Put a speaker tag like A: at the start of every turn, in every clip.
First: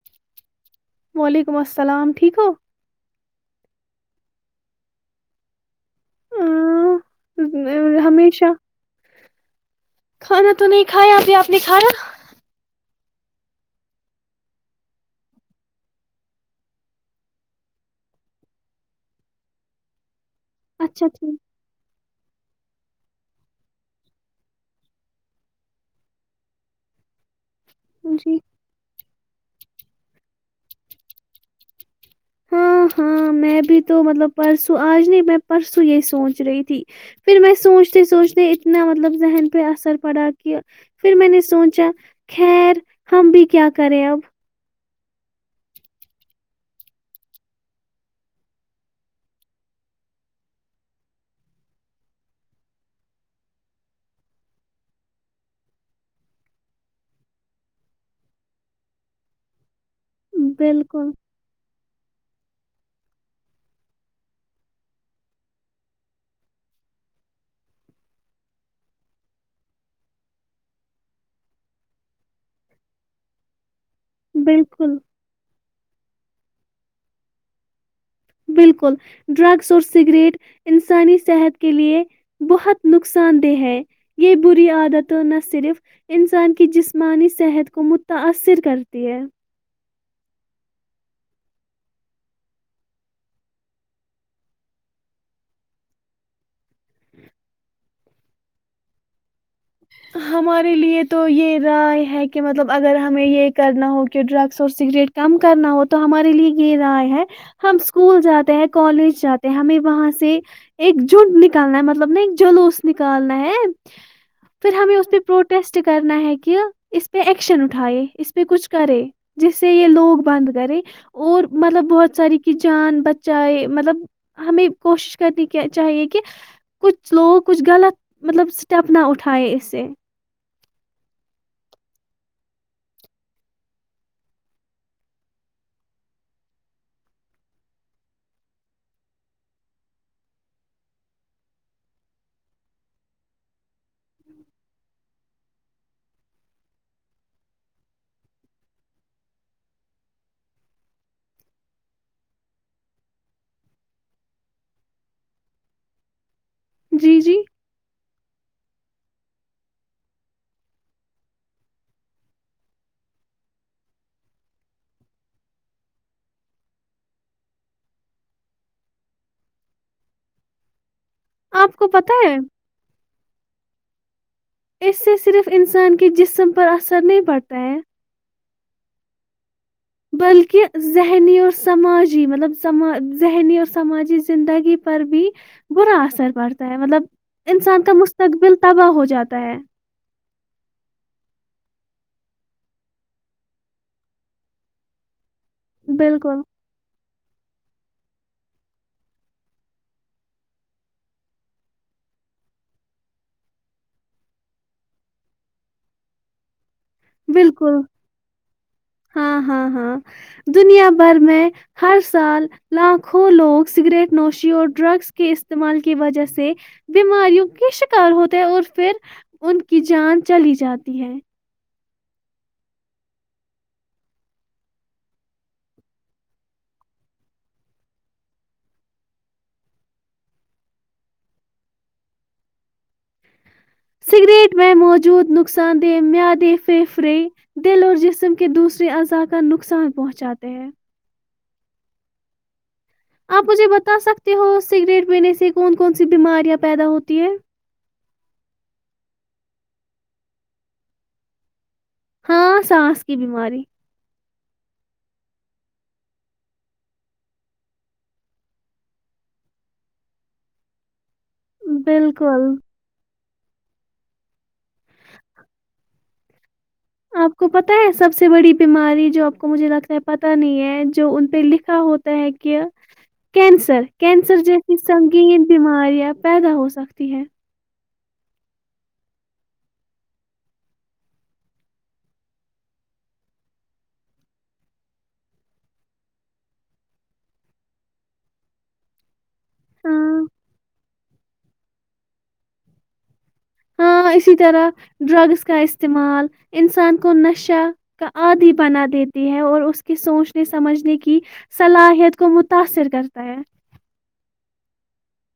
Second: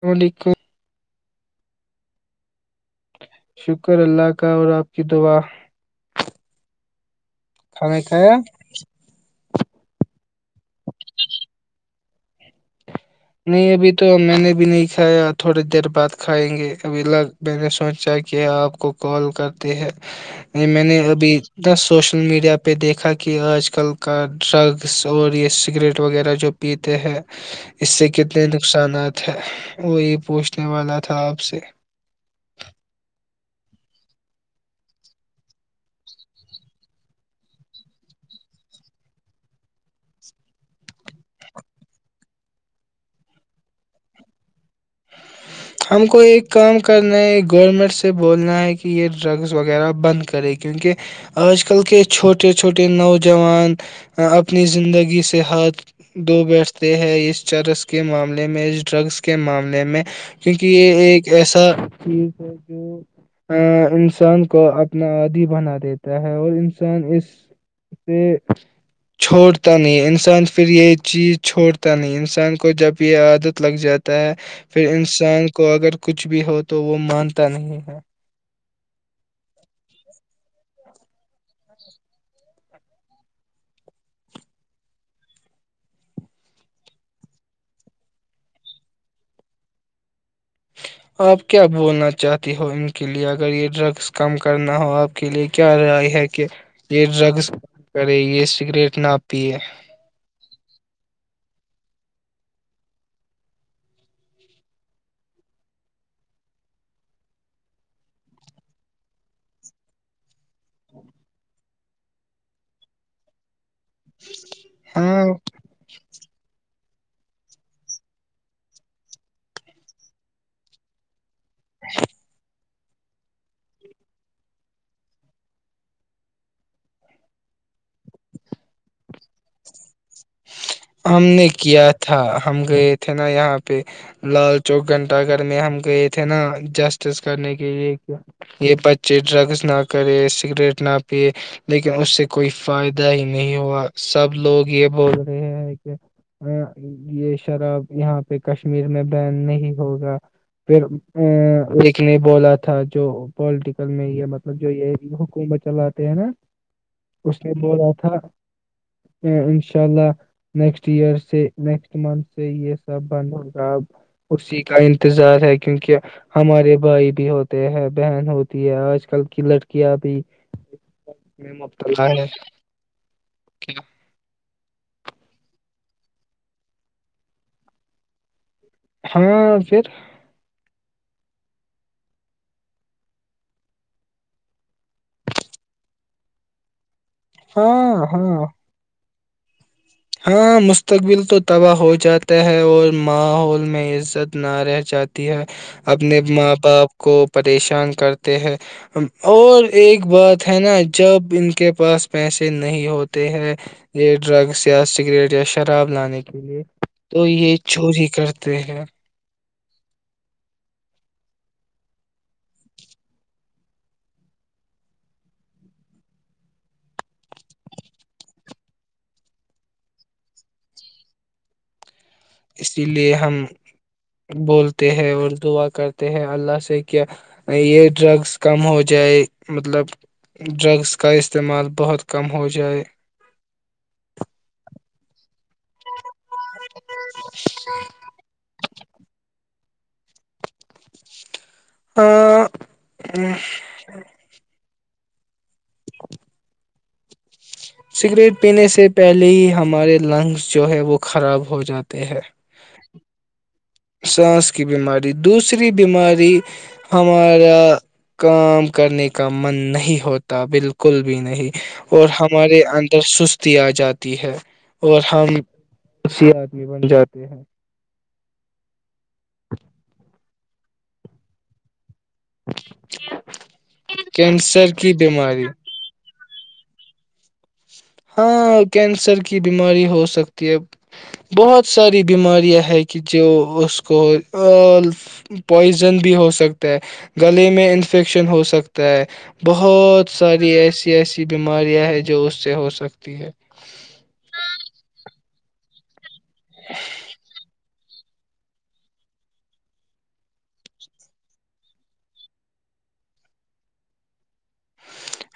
A: node کو [unintelligible]
B: وعلیکم السلام ٹھیک ہو
A: شکر اللہ کا اور آپ کی دعا کھانا
B: ا
A: کھایا
B: ہمیشہ [unintelligible] خرا [unintelligible] تو نہیں کھایا ابھی آپ نے کھایا
A: نہیں ابھی تو میں نے بھی نہیں کھایا تھوڑی دیر بعد کھائیں گے ابھی لگ میں نے سوچا کہ آپ کو کال کرتے ہے یہ میں نے
B: اچھا
A: ابھی
B: ٹھیک
A: اتنا سوشل میڈیا پہ دیکھا کہ آج کل کا ڈرگس اور یہ سگریٹ وغیرہ جو پیتے ہیں اس سے
B: جی
A: کتنے نقصانات ہے وہی پوچھنے والا تھا آپ سے
B: ہاں ہاں میں بھی تو مطلب پرسوں آج نہیں میں پرسوں یہی سوچ رہی تھی پھر میں سوچتے سوچتے اتنا مطلب ذہن پہ اثر پڑا کہ پھر میں نے سوچا خیر ہم بھی کیا کرے اب
A: ہم کو ایک کام کرنا ہے گورنمنٹ سے بولنا ہے کہ یہ ڈرگس وغیرہ بند کرے کیونکہ آج کل کے چھوٹے چھوٹے نوجوان اپنی زندگی سے ہاتھ دھو بیٹھتے ہیں اس چرس کے معاملے میں اس ڈرگس کے معاملے میں کیونکہ یہ
B: بالکل
A: ایک ایسا چیز ہے جو انسان کو اپنا آدی بنا دیتا ہے اور انسان اس سے چھوڑتا نہیں انسان پھر یہ چیز چھوڑتا نہیں انسان کو جب یہ عادت لگ جات ہے پھر
B: بالکل
A: ان [unintelligible] تو اگر کچھ بھی ہو تو وہ مانتا نہیں ہے
B: بالکل ڈرگس اور سگریٹ انسانی صحت کے لیے بہت نقصان دہ ہے یہ بری عادت نہ صرف انسان کی جسمانی صحت کو متاثر کرتی ہے
A: آپ کیا بولنا چاہتی ہو ان کے لئے اگر یہ ڈرگز کم کرنا ہو آپ کے لئے کیا رائے ہے کہ یہ ڈرگز کم کرے یہ سگریٹ نہ پیئے
B: ہمارے لیے تو یہ رائے ہے کہ مطلب اگر ہمیں یہ کرنا ہو کہ ڈرگس اور سگریٹ کم کرنا ہو تو ہمارے لیے یہ رائے ہے ہم اسکول جاتے ہیں کالج جاتے ہیں ہمیں وہاں سے ایک جٹ نکالنا ہے مطلب نا ایک جلوس نکالنا ہے پھر ہمیں اس پہ
A: ہاں
B: پروٹیسٹ کرنا ہے کہ اس پہ ایکشن اٹھائے اس پہ کچھ کرے جس سے یہ لوگ بند کرے اور مطلب بہت ساری چیزیں جان بچائے مطلب ہمیں کوشش کرنی کے چاہیے کہ کچھ لوگوں کچھ غلط مطلب اسٹیپ نہ اٹھا ھائے ایسے
A: ہم نے کیا تھا ہم گئے تھے نا یہاں پہ لال چوک گھنٹہ گھر میں ہم گئے تھے نا جسٹس کرنے کے لیے کہ یہ بچے ڈرگس نہ کرے سگریٹ نہ پیئے لیکن اس سے کوئی فائدہ ہی نہیں ہوا سب لوگ یہ بول رہے ہیں یہ شراب یہاں پہ کشمیر میں بین نہیں ہوگا پھر ا ایک نے بولا تھا جو پالٹیکل میں یہ مطلب جو یہ حکومت چلاتے ہیں نا
B: جی جی
A: اس نے بولا تھا ہ انشاء اللہ نیکسٹ ایئر سے نیکسٹ منتھ سے یہ سب بند ہوگا ا اسی کا انتظار ہے کیونکہ ہمارے بھائی بھی ہوتے ہیں بہن ہوتی ہے آج کل کی لڑکیاں بھی م م اپ ہے
B: کو پتہ ہے
A: [unintelligible] [inaudible] ٹھیک ہے [unintelligible]
B: اس سے صرف انسان کے جسم پر اثر نہیں پڑتا ہے
A: ہاں پھر
B: بلکہ ذہنی اور سماجی مطلب سما ذہنی اور سماجی زندگی پر بھی برا اثر پڑتا ہے مطلب انسان کا
A: ہاں ہاں
B: مستقبل تباہ ہو جاتا تا ہے
A: ہاں مستقبل تو تباہ ہو جاتا ہے اور ماحول میں عزت نہ رہ جاتی ہے اپنے
B: بالکل
A: ماں باپ کو پریشان کرتے ہے اور ایک بات ہے نا جب ان کے پاس پیسے نہیں ہوتے ہے یہ ڈرگس پیا سگریٹ یا شراب لانے کے لیے تو یہ
B: بالکل
A: چوری کرتے ہیں
B: ہاں ہاں ہاں دنیا بھر میں ہر سال لاکھوں لوگ سگریٹ نوشی اور ڈرگس کے استعمال کی وجہ سے بیماریوں کے شکار ہوتے ہیں اور پھر ان کی جان چلی جاتی ہے
A: اسی لیے ہم بولتے ہیں اور دعا کرتے ہیں اللہ سے کیا یہ ڈرگس کم ہو جائے مطلب ڈرگس کا استعمال بہت کم ہو جائے
B: سگریٹ میں موجود ن نقصان دہ میادیں پھیفڑے دل اور جسم کے دوسے اضا کا نق نقصان پہنچاتے ہیں
A: [inaudible]
B: آپ مجھے بتا سکتے ہو سگریٹ پہننے سے کون کون سی بیماریاں پیدا ہوتی [inaudible]
A: سگریٹ پینے سے پہلے ہی ہمارے لنگس جو ہے وہ خراب ہو جاتے ہیں
B: ہاں سانس کی بیماری
A: سانس کی بیماری دوسری بیماری ہمارا کام کرنے کا من نہیں ہوتا بالکل بھی نہیں اور
B: بالکل
A: ہمارے اندر سست آ جاتی ہے اور ہم اس
B: آپ کو پتا ہے سب سے بڑی بیماری جو آ کو مجھے لگتا ہے پ تا نہیں ہے جو ان پہ لکھا ہوتا ت کہہ کیینسر کیینسر
A: کینسر
B: جیس
A: کی
B: سنگین
A: بیماری
B: بیماریاں پیدا ہو سکتا ہیں ہے
A: ہاں کینسر کی بیماری ہو سکتی ہے بہت ساری بیماریاں ہے کہ جو اس کو پوائزن بھی ہو سکتا ہے گلے میں انفیکشن ہو سکتا ہے بہت
B: ہاں
A: ساری ایسی ایسی بیماریاں ہیں جو اس سے ہو سکتی رکھتی ہے
B: ہاں اسی طرح ڈرگس کا استعمال انسان کو نشہ کا عادی بنا دیتی ہے اور اس کی سوچنے سمجھنے کی صلاحیت کو متاثر کرتا ہے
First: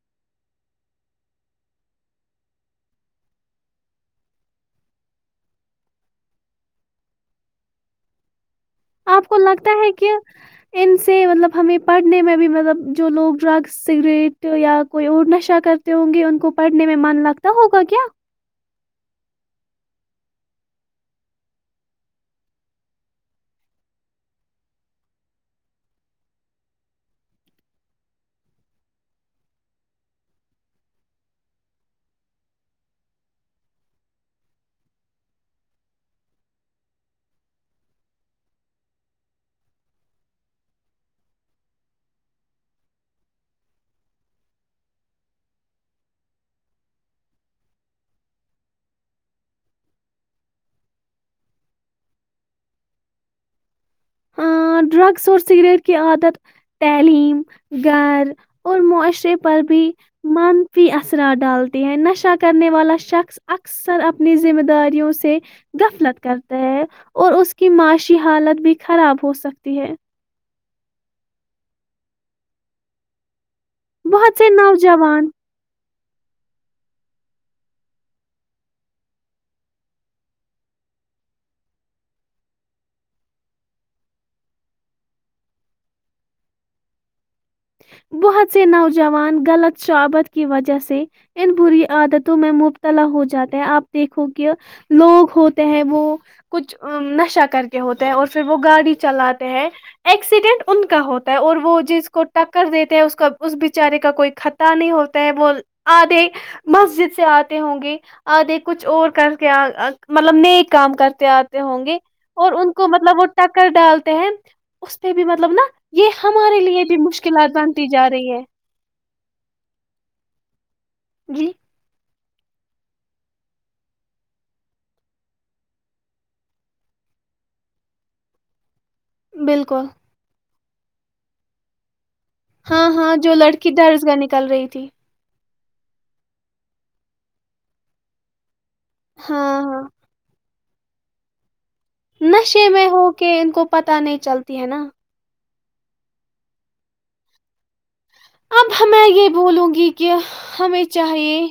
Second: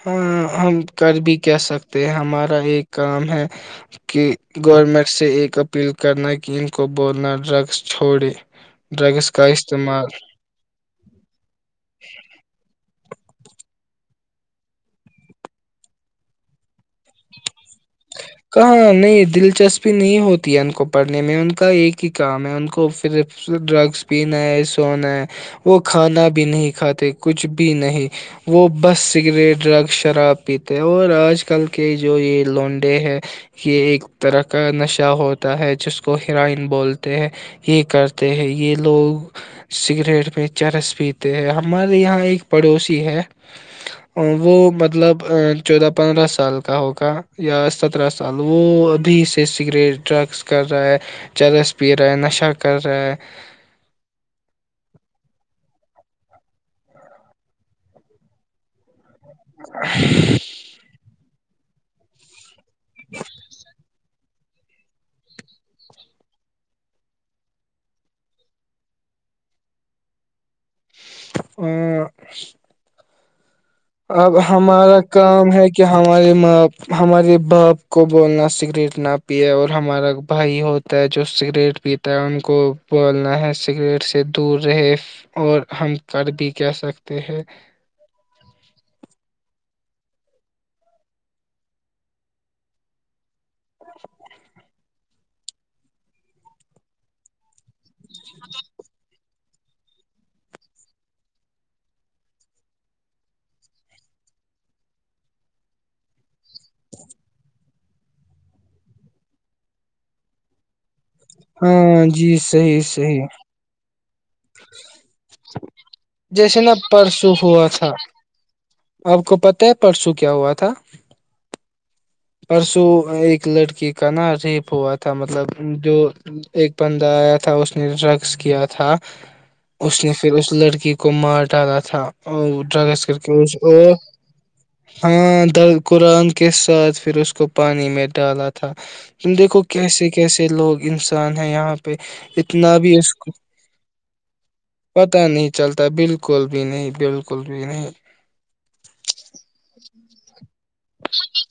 A: ہاں ہم کر بھی کہ سکتے ہیں ہمارا ایک کام ہے کہ گورنمنٹ سے ایک اپیل کرنا کہ ان کو بولنا ڈرگس چھوڑے
B: آپ
A: ڈرگس
B: کو
A: کا
B: لگتا ہے
A: استعمال
B: کہ ان سے مطلب ہمیں پڑھنے میں بھی مطلب جو لوگ ڈرگ سگریٹ یا کوئی اور نشہ کرتے ہوں گے ان کو پڑھنے میں من لگتا ہوگا کیا
A: کہاں نہیں دلچسپی نہیں ہوتی ہے ان کو پڑھنے میں ان کا ایک ہی کام ہے ان کو پھرف ڈرگس پینا ہے سونا ہے وہ کھانا بھی نہیں کھاتے کچھ بھی نہیں وہ بس سگریٹ ڈرگس شراب پیتے اور آج کل کے جو یہ لونڈے ہے یہ ایک طرح کا نشہ ہوتا ہے جس کو حرائن بولتے ہے یہ کرتے ہیں یہ لوگ سگریٹ میں چرس پیتے ہیں ہمارے یہاں ایک پڑوسی ہے وہ مطلب چودہ پندرہ سال کا ہوگا یا سترہ سال وہ ابھی سے سگریٹ ڈرگس کر رہا ہے چرس پی رہا نشہ کر رہا ہے
B: ہ ڈرگس اور سگریٹ کی عادت تعلیم گھر اور معاشر پر بھی من پ ا ڈالتی ہیں نشا کرنے والا شخص اکثر اپنی ذمہ داریوں سے غفلت کرتا ہے اور اس کی معاشی حالت بھی خراب ہو سکتی ہے
A: [inaudible] [unintelligible] اب
B: بہت سے
A: ہمارا
B: نوجوان
A: کام ہے کہ کہ ہمارے ماںپ ہمارے باپ کو بولنا سگریٹ نہ پیے اور ہمارا بھائی ہوتا ہے جو سگریٹ پیتا ہے ان کو بولنا ہے سگریٹ سے دور رہے اور ہم کر بھی کہہ سکتے ہیں
B: بہت سے نوجوان غلط شعابت کی وجہ سے ان بری عادتوں میں مبتلا ہو جاتے آپ دیکھو کہ لوگ ہوتے ہیں وہ کچھ نشہ کر کے ہوتے ہیں اور پھر وہ گاڑی چلاتے ہیں ایکسیڈینٹ ان کا ہوتا ہے اور وہ جس کو ٹکر دیتے ہیں اس کا اس بچارے کا کوئی خطرہ نہیں ہوتا ہے وہ آدے مسجد سے آتے ہوں گے آدھے کچھ اور کر کے مطلب نئے کام کر آتے ہوں گے
A: ہاں جی
B: اور ان
A: صحیح
B: کو مطلب
A: صحیح
B: وہ ٹکر ڈالتے ہیں اس پہ بھی مطلب نا یہ ہمارے
A: جیسے نا
B: لیے بھی مشکل
A: پرسوں ہوا تھا آپ کو پتا ہے پرسو کیا ہوا ک تھاا
B: جی
A: پرسوں ایک لڑکی کا نا ریپ ہوا تھا مطلب جو ایک بندہ آیا تھا اس نے ڈرگس کیا تھا
B: بالکل
A: اس نے پھر اس لڑکی کو مارٹ آا تھا ا
B: ہاں
A: ڈرگس
B: ہاں
A: کر کے
B: جو لڑکی درس گاہ نکل رہی تھی
A: ہاں در قرآن کے ساتھ پھر اس کو پانی میں ڈالا تھا تھا تم
B: ہاں
A: دیکھو
B: ہاں
A: کیسے کیسے لوگ ج [unintelligible] سھان ہے یہاں [unintelligible]
B: نشے
A: اتنا
B: میں
A: بھی
B: ہو
A: اس
B: کے ان کو پتہ نہیں چلتی ہے نا
A: پتہ نہیں چلتا ہے بالکل بھی نہیں بالکل بھی نہیں
B: اب میں یہ بولوں گی کہ ہمیں چاہیے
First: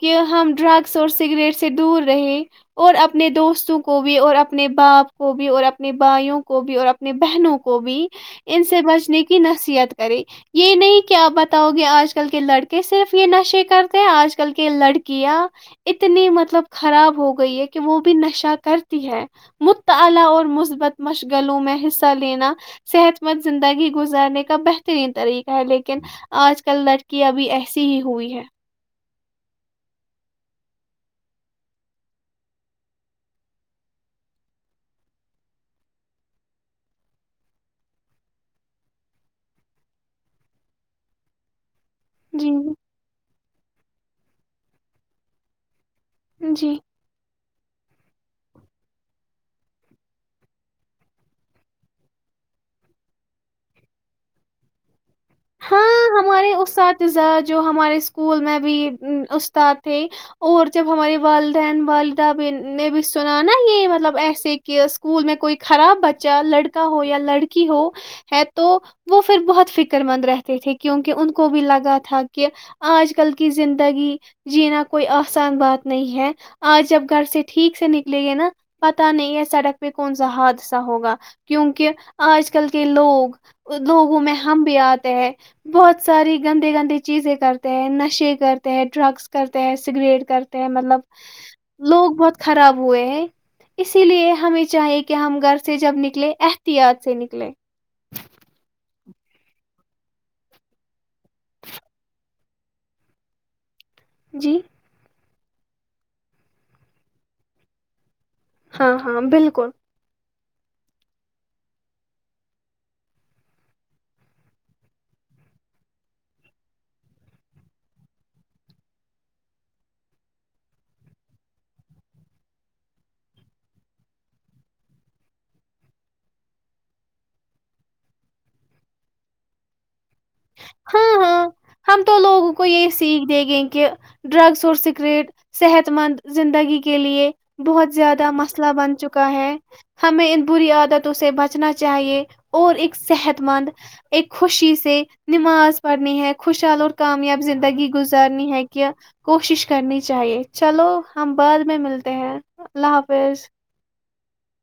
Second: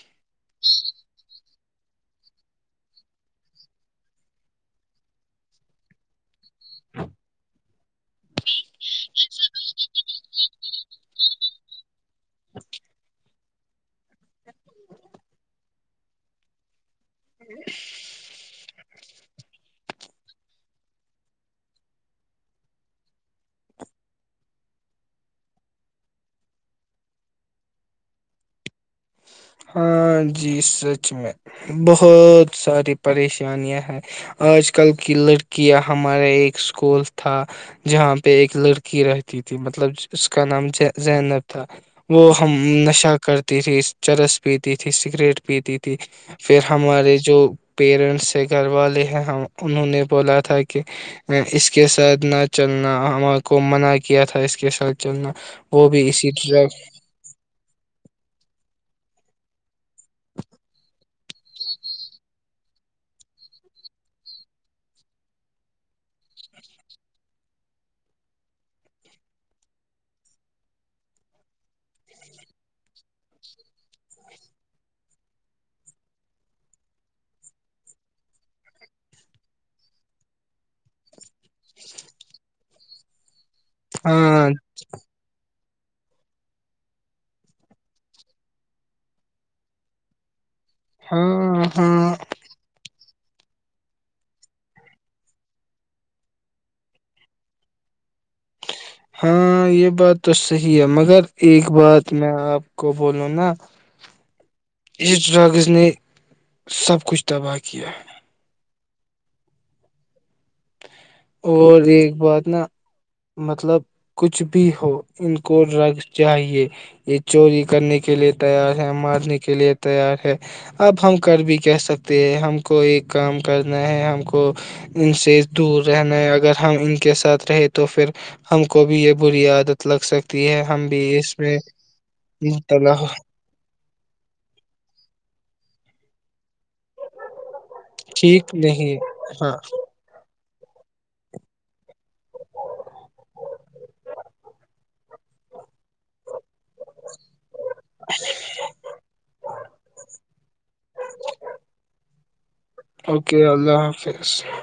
B: کہ ہم ڈرگس اور سگریٹ سے دور رہے اور اپنے دوستوں کو بھی اور اپنے باپ کو بھی اور اپنے بھائیوں کو کو بھی اور اپنی بہنوں کو بھی ان سے بچنے کی نصیحت کرے یہ نہیں کہ آپ بتؤ گے آج کل کے لڑکے صرف یہ نشے کرتے آج کل کے لڑکیاں اتنی مطلب خراب ہو گئی ہے کہ وہ بھی نشہ تو کرتی ہے مطالعہ اور مثبت مشغلوں میں حصہ لینا صحت مند زندگی گزارنے کا بہترین طریقہ لیکن آج کل لڑکی ابھی ایسی ہی ہوئی ہے
A: ہاں جی سچ میں بہت ساری پریشانیاں ہیں آج کل کی لڑکیاں ہمارا ایک اسکول تھا جہاں پہ ایک لڑکی رہتی تھی مطلب اس کا نام زینب تھا وہ
B: جی
A: ہم نشہ کرتی تھی اس چرس پیتی تیں سگریٹ پیتی تھی پھر
B: جی
A: ہمارے جو [unintelligible] پیرنٹس سے گھر والے ہیں ہم انہوں نے بولا تھا کہ اس کے ساتھ نہ چلنا ہمار کو منع کیا تھا اس کے ساتھ چلنا وہ
B: ہاں
A: بھی اسی
B: ہمارے
A: ڈرگ
B: اساتذہ جو ہمارے اسکول میں بھی استاد تھے اور جب ہمارے والدین والدہ بھی نے بھی سنا نا یہ مطلب ایسے کہ اسکول میں کوئی خراب بچہ لڑکا ہو یا لڑکی ہو ہے تو وہ پھر بہت فکر مند رہ تے تھے کیونکہ ان کو بھی لگا تھا کہ آج کل کی زندگی جینا کوئی آسان بات نہیں ہے آج جب گھر سے ٹھیک سے نکلیں گے نا پتا نہیں ہے سڑک پہ کون سا حادثہ ہوگا کیونک آج کل کے لوگ لوگوں میں
A: ہاں
B: ہم بھی آتے ہیں بہت ساری گندے گندی چیزیں کرتے ہیں نشے کرتے ہیں ڈرگس کرتے ہیں سگریٹ کرتے مطلب
A: ہاں ہاں
B: لوگ بہت خراب ہوئے ہیں اسی لیے ہمیں چاہیے کہ ہم گھر سے جب نکلے احتیاط سے نکلیں
A: ہاں یہ بات تو صحی ہے مگر ایک بات میں آپ کو بولوں نا
B: جی [unintelligible]
A: ج ڈرگز نے سب کچھ تباہ کیا ہے
B: ہاں ہاں بالکل
A: اور ایک بات نا مطلب کچھ بھی ہو ان کو رگ چاہیے یہ چوری کرنے کے لیے تیار ہے مارنے کے لیے تیار ہے اب ہم کر بھی کہ سکتے ہیں ہم کو ایک کام کرنا ہے ہم کو ان سے دور رہنا ہے اگر ہم ان کے ساتھ رہے تو پھر ہم کو بھی یہ بری عادت لگ سک ہے ہم بھی
B: ہاں
A: اس
B: ہاں
A: میں
B: ہم تو لوگوں کو یہ
A: م
B: سیکھ
A: [unintelligible]
B: دے گے کہ ڈرگس اور سکریٹ صحت مند زندگی کے لیے بہت زیادہ
A: ٹھیک
B: مسئلہ
A: نہیں
B: بن چکا
A: ہاں
B: ہے ہمیں ان بری عادتوں سے بچنا چاہیے اور ایک صحت مند ایک خوشی سے نماز پڑن ہےیک [unintelligible] خوشحال اور کامیاب زندگی گزارنی ہے کہ کوشش کرنی چاہیے چلو ہم بعد میں ملتے ہیں اللہ
A: اوکے
B: حافظ
A: اللہ حافظ اسس [unintelligible]